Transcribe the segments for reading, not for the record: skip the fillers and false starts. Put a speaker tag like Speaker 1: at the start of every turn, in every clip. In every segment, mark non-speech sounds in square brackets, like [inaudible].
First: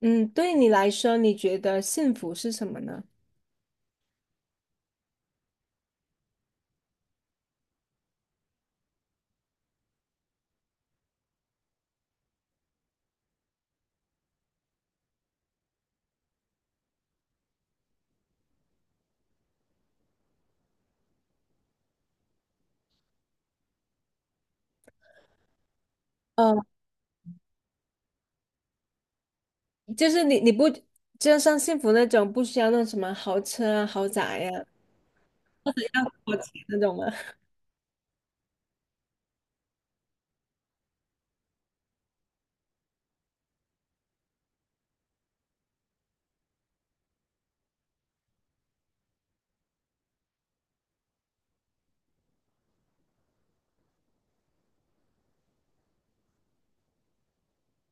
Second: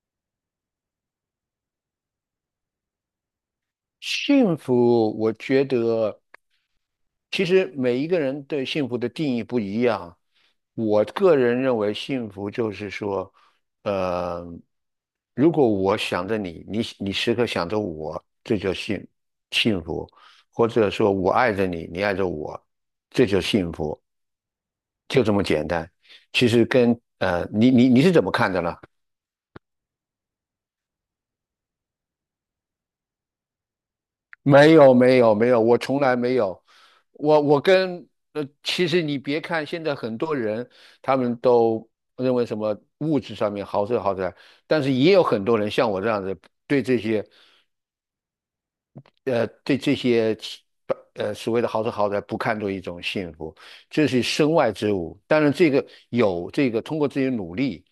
Speaker 1: 嗯，对你来说，你觉得幸福是什么呢？
Speaker 2: 幸福，我觉得其实每一个人对幸福的定义不一样。我个人认为，幸福就是说，呃，如果我想着你，你时刻想着我，这叫幸福；或者说我爱着你，你爱着我，这就幸福，就这么简单。其
Speaker 1: 呃，
Speaker 2: 实跟你是怎么看的呢？
Speaker 1: 就是你不就像幸福那种，不需要那什么豪车啊、豪宅呀、
Speaker 2: 没有没有没有，我从来没有。
Speaker 1: 那种吗？
Speaker 2: 我
Speaker 1: [laughs]
Speaker 2: 我跟呃，其实你别看现在很多人他们都认为什么物质上面豪车豪宅，但是也有很多人像我这样子，对这些呃对这些其呃所谓的豪车豪宅不看作一种幸福，这是身外之物。当然这个有这个通过自己的努力。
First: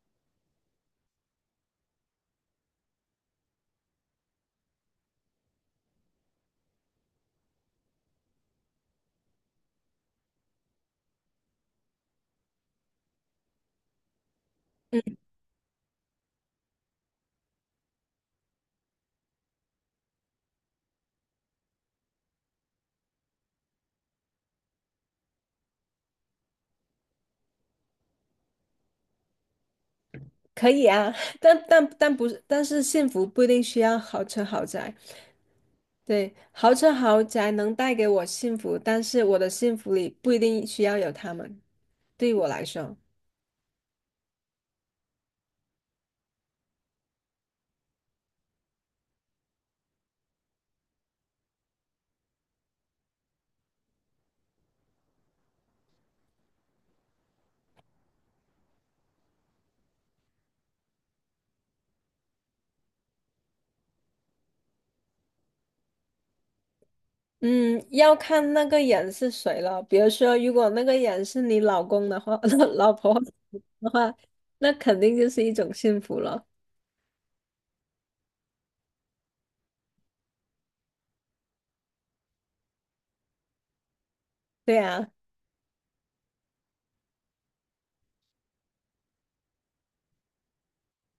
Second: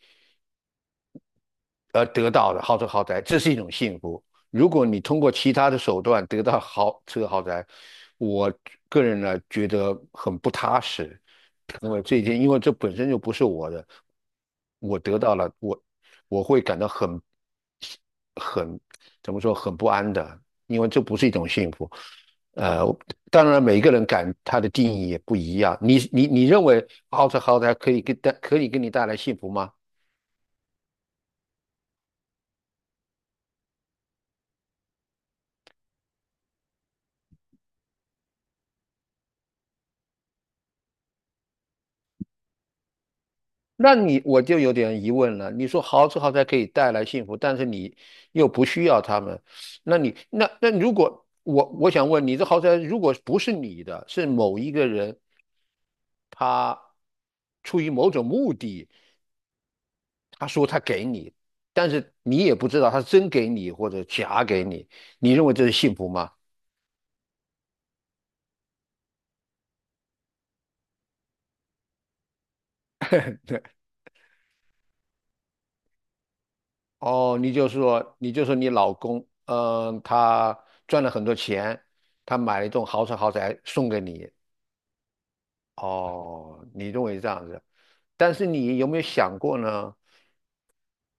Speaker 2: 而得到的豪车豪宅，这是一种幸福。如果你通过其他的手段得到豪车豪宅，我个人呢觉得很不踏实，因为这一天，因为这本身就不是我的，我
Speaker 1: 嗯，
Speaker 2: 得到了，我会感到很怎么说很不安的，因为这不是一种幸福。呃，当然每个人感他的定义也不一样。你认为豪车豪宅可以给你带来幸福吗？
Speaker 1: 可以啊，[laughs] 但不是，但是幸福不一定需要豪车豪宅。对，豪车豪宅能带给我幸福，但是我的幸福里不一定需要有他们。对于我来说。
Speaker 2: 那你我就有点疑问了。你说豪车豪宅可以带来幸福，但是你又不需要他们，那你那那如果我想问你，这豪宅如果不是你的，是某一个人他出于某种目的，他说他给你，但是你也不知道他真给你或者假给你，你认为这是幸福吗？
Speaker 1: 嗯，要看那个人是谁了。比如说，如果那个人是你老公的话，[laughs] 老婆的话，那肯定就是一种幸福了。
Speaker 2: 哦，你就说你老公，嗯、他赚了很多钱，他买了一栋豪车豪宅送给你，
Speaker 1: 对啊，
Speaker 2: 哦，你认为这样子，但是你有没有想过呢？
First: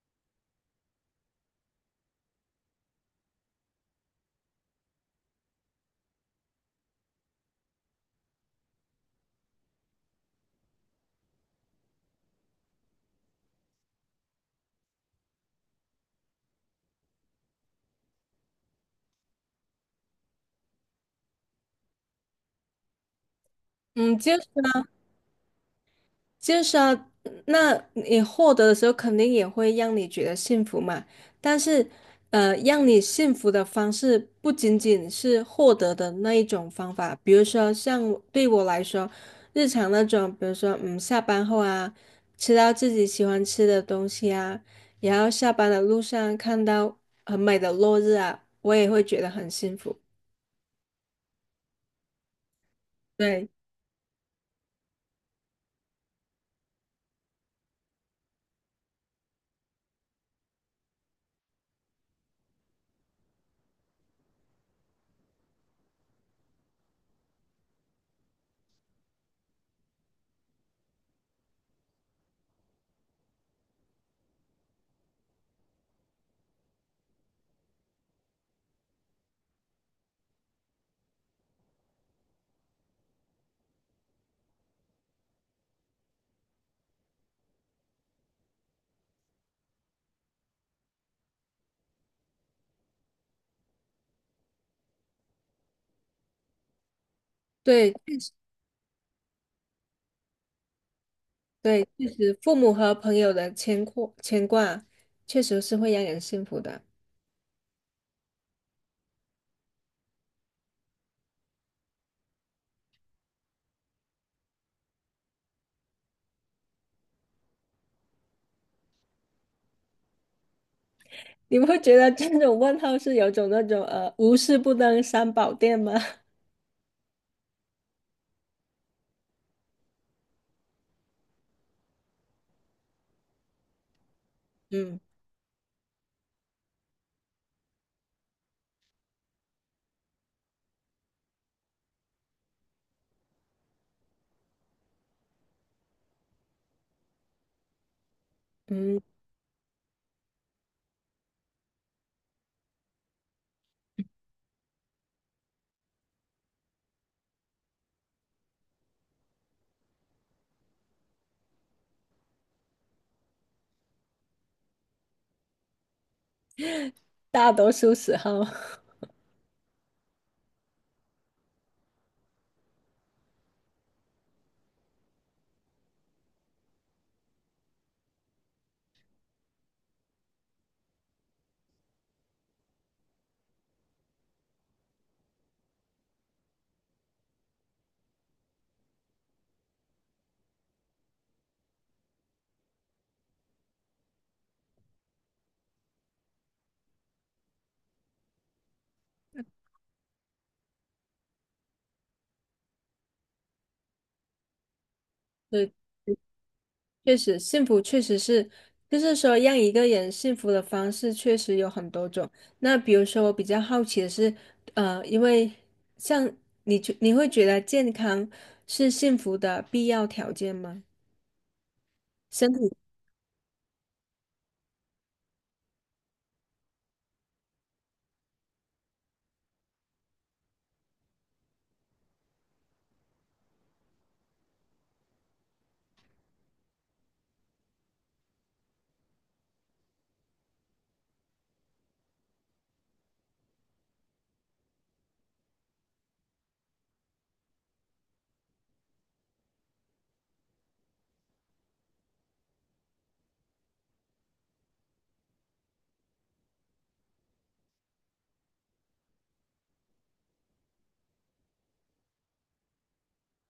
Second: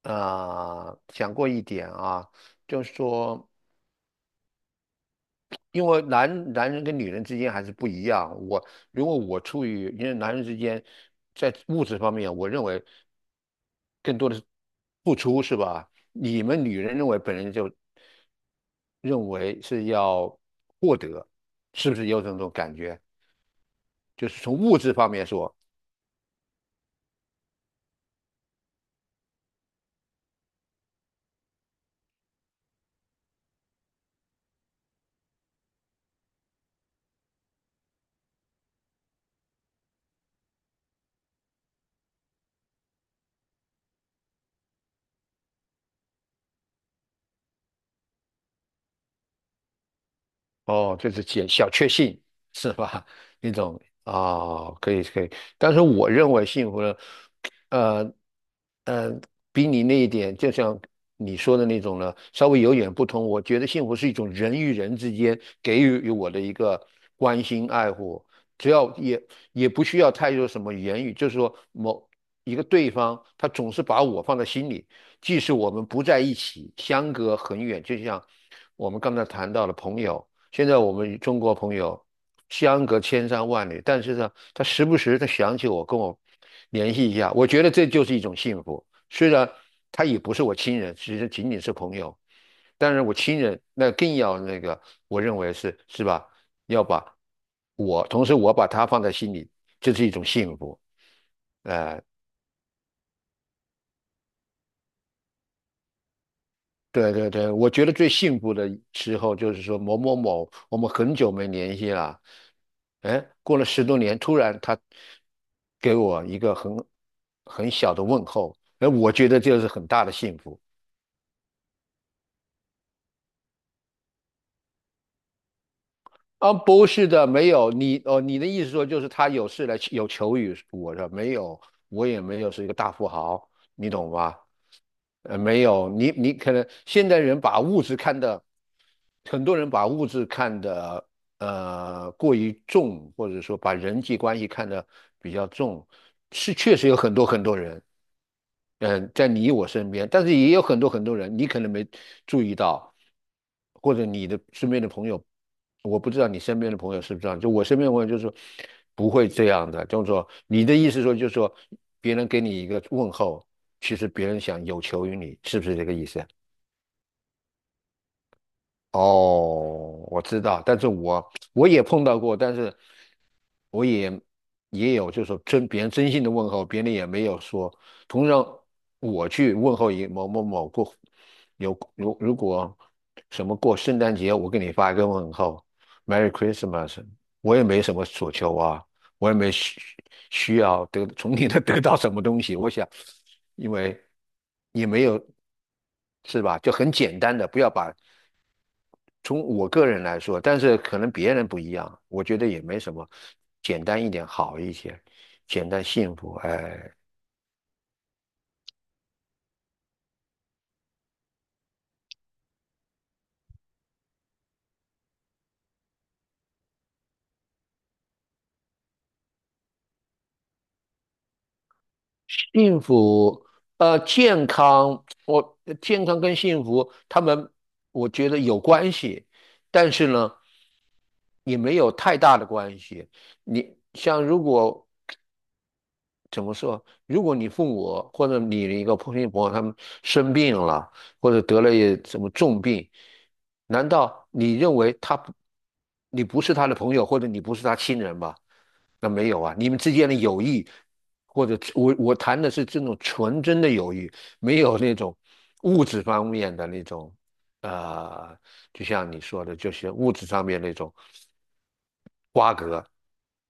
Speaker 2: 啊、想过一点啊，就是说，因为男人跟女人之间还是不一样。如果我处于，因为男人之间在物质方面，我认为更多的是付出，是吧？你们女人认为本人就认为是要获得，是不是有这种感觉？
Speaker 1: 嗯，
Speaker 2: 就
Speaker 1: 就
Speaker 2: 是
Speaker 1: 是。
Speaker 2: 从物质方面说。
Speaker 1: 就是啊，那你获得的时候，肯定也会让你觉得幸福嘛。但是，让你幸福的方式不仅仅是获得的那一种方法，比如说像我来说，日常那种，比如说嗯，下班后啊，吃到自己喜欢吃的东西啊，然后下班的路上看到很美的落日啊，我也会觉得很幸福。
Speaker 2: 哦，就是解小确幸是吧？[laughs]
Speaker 1: 对
Speaker 2: 那种啊，可以可以，但是我认为幸福呢，呃呃，比你那一点，就像你说的那种呢，稍微有点不同。我觉得幸福是一种人与人之间给予我的一个关心爱护，只要也也不需要太多什么言语，就是说某一个对方他总是把我放在心里，即使我们不在一起，相隔很远，就像我们刚才谈到的朋友。现在我们中国朋友相隔千山万里，但是呢，他时不时他想起我，跟我联系一下，我觉得这就是一种幸福。虽然他也不是我亲人，其实仅仅是朋友，但是我亲人那更要那个，我认为是是吧？要把
Speaker 1: 对，
Speaker 2: 我，同时我把他放在心里，这是一种幸福。
Speaker 1: 对，
Speaker 2: 哎、
Speaker 1: 确实，父母和朋友的牵挂，确实是会让人幸福的。
Speaker 2: 对对对，我觉得最幸福的时候就是说某某某，我们很久没联系了，哎，过了十多年，突然他给我一个很小的问候，哎，我觉得这是很大的幸福。
Speaker 1: 你不会觉得这种问候是有种那种无事不登三宝殿吗？
Speaker 2: 啊，不是的，没有你哦，你的意思说就是他有事来有求于我的，没有，我也没有是一个大富豪，你懂吧？
Speaker 1: [laughs] 嗯
Speaker 2: 没有，你你可能现代人把物质看得，很多人把物质看得过于重，或者说把人际关系看得比较重，是确实有很多很多人，
Speaker 1: 嗯，
Speaker 2: 嗯，在你我身边，但是也有很多很多人，你可能没注意到，或者你的身边的朋友，我不知道你身边的朋友是不是这样，就我身边的朋友就是说不会这样的，就是说你的意思说就是说别人给你一个问候，其实别人想有求于你，是不是这个意思啊？
Speaker 1: 大多数时候，
Speaker 2: 哦，我知道，但是我也碰到过，但是我也也有，就是说真别人真心的问候，别人也没有说。同样，我去问候一某某某过，如果什么过圣诞节，我给你发一个问候，Merry Christmas,我也没什么所求啊，我也没需要得从你那得到什么东西，我想，因为也没有。是吧？就很简单的，不要把从我个人来说，但是可能别人不一样，我觉得也没什么，简单一点好一些，
Speaker 1: [laughs]
Speaker 2: 简
Speaker 1: 对，
Speaker 2: 单幸福，哎，
Speaker 1: 确实幸福确实是，就是说让一个人幸福的方式确实有很多种。那比如说，我比较好奇的是，呃，因为像你觉你会觉得健康是幸福的必要条件吗？身体
Speaker 2: 幸福，健康，我健康跟幸福，他们我觉得有关系，但是呢，也没有太大的关系。你像如果怎么说？如果你父母或者你的一个朋友他们生病了，或者得了一什么重病，难道你认为他不，你不是他的朋友，或者你不是他亲人吗？那没有啊，你们之间的友谊，或者我谈的是这种纯真的友谊，没有那种物质方面的那种，呃，就像你说的，就是物质上面那种瓜葛，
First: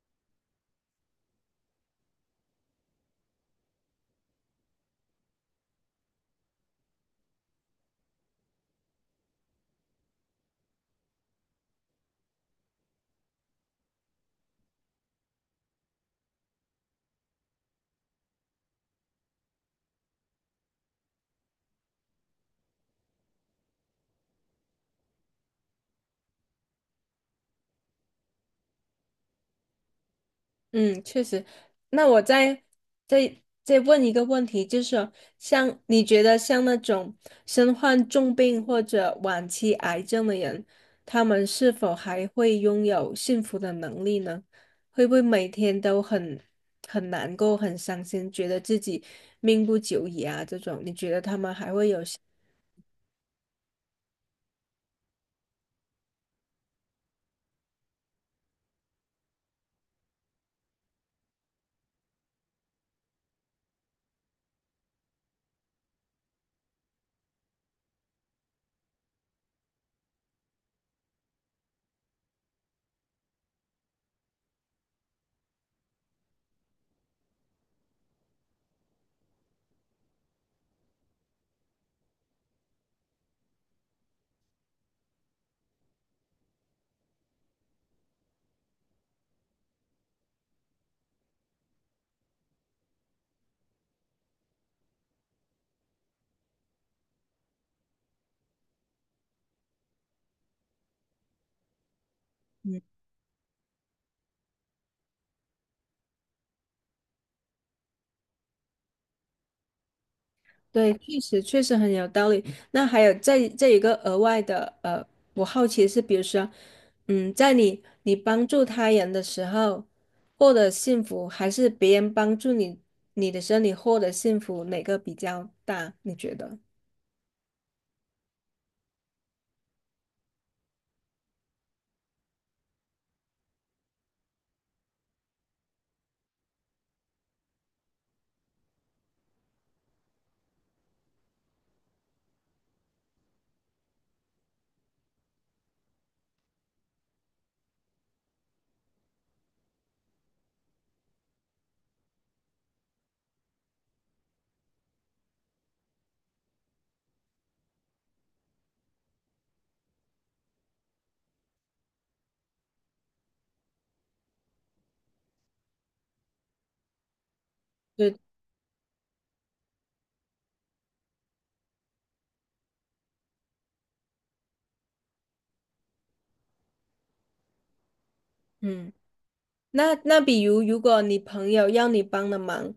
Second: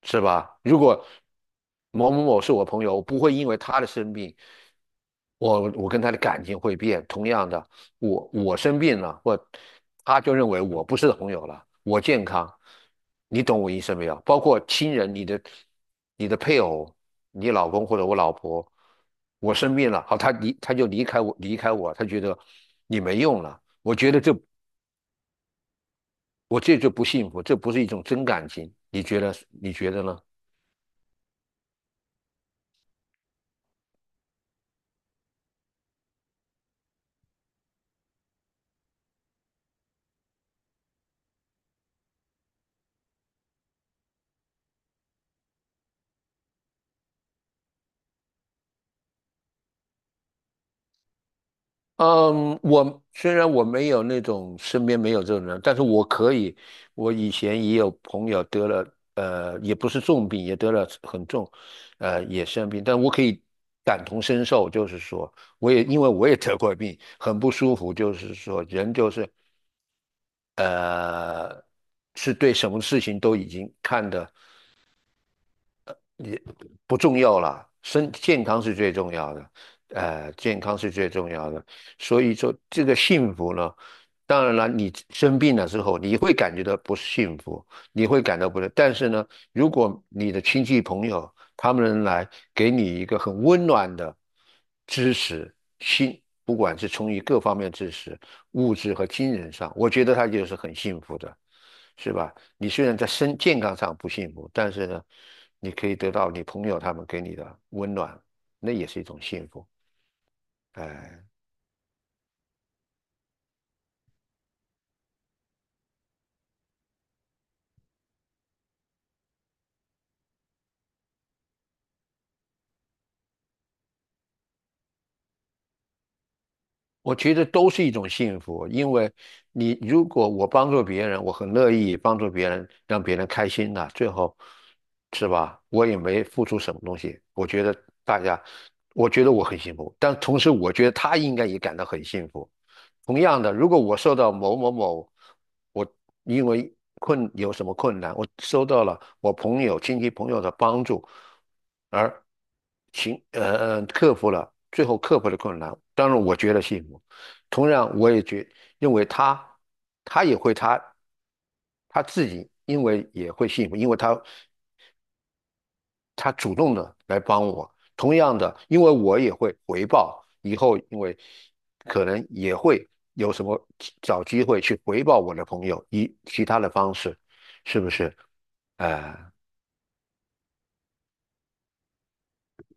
Speaker 2: 是吧？如果某某某是我朋友，我不会因为他的生病，我跟他的感情会变。同样的，我生病了，或他就认为我不是朋友了，我健康，你懂我意思没有？包括亲人，你的配偶，你老公或者我老婆，我生病了，好，他就离开我，离开我，他觉得你没用了。我觉得我这就不幸福，这不是一种真感情，你觉得呢？
Speaker 1: 嗯，确实。那我再再问一个问题，就是像你觉得像那种身患重病或者晚期癌症的人，他们是否还会拥有幸福的能力呢？会不会每天都很难过、很伤心，觉得自己命不久矣啊？这种，你觉得他们还会有？
Speaker 2: 嗯，虽然我没有那种身边没有这种人，但是我可以，我以前也有朋友得了，也不是重病，也得了很重，也生病，但我可以感同身受，就是说，我也因为我也得过病，很不舒服，就是说，人就是，呃，是对什么事情都已经看得不重要啦，身健康是最重要的，健康是最重要的。所以说，这个幸福呢，当然了，你生病了之后，你会感觉到不幸福，你会感到不是。但是呢，如果你的亲戚朋友他们来给你一个很温暖的支持，心，不管是从于各方面支持，物质和精神上，我觉得他就是很幸福的，是吧？你虽然在身健康上不幸福，但是呢，你可以得到你朋友他们给你的温暖，那也是一种幸福。
Speaker 1: 对，确
Speaker 2: 哎。
Speaker 1: 实确实很有道理。那还有这一个额外的，我好奇是，比如说，嗯，在你帮助他人的时候获得幸福，还是别人帮助你的时候你获得幸福，哪个比较大？你觉得？
Speaker 2: 我觉得都是一种幸福，因为如果我帮助别人，我很乐意帮助别人，让别人开心的，最后是吧？我也没付出什么东西，我觉得大家，我觉得我很幸福，但同时我觉得他应该也感到很幸福。同样的，如果我受到某某某，我因为有什么困难，我收到了我朋友、亲戚朋友的帮助，而行呃呃克服了最后克服了困难，当然我觉得幸福。同样，我也觉认为他他也会他他自己因为也会幸福，因为他他主动的来帮我。
Speaker 1: 对，
Speaker 2: 同样的，因为我也会回报，以后因为可能也会有什么找机会去回报我的朋友，以其他的方式，是不是？
Speaker 1: 嗯，
Speaker 2: 哎、
Speaker 1: 那比如如果你朋友要你帮的忙，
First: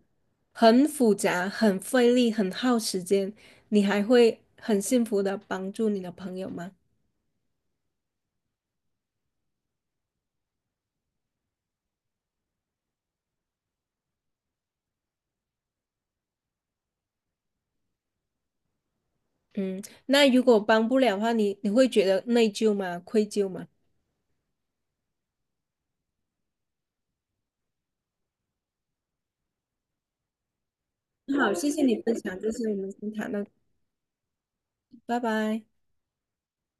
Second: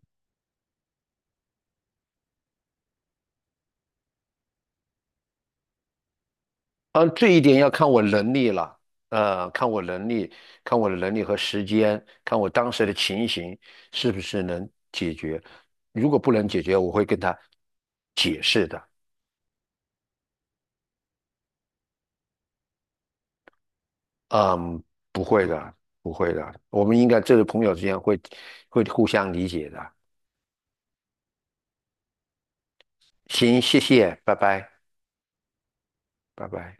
Speaker 1: 很复杂、很费力、很耗时间，你还会很幸福的帮助你的朋友吗？
Speaker 2: 嗯，这一点要看我能力了，看我能力，看我的能力和时间，看我当时的情形是不是能解决。如果不能解决，我会跟他解释的。
Speaker 1: 嗯，那如果帮不了的话，你会觉得内疚吗？愧疚吗？
Speaker 2: 嗯，不会的，不会的，我们应该这个朋友之间会互相理解的。
Speaker 1: 好，谢谢你分享，这是我们先谈到这里
Speaker 2: 行，谢谢，拜拜，
Speaker 1: 拜拜。
Speaker 2: 拜拜。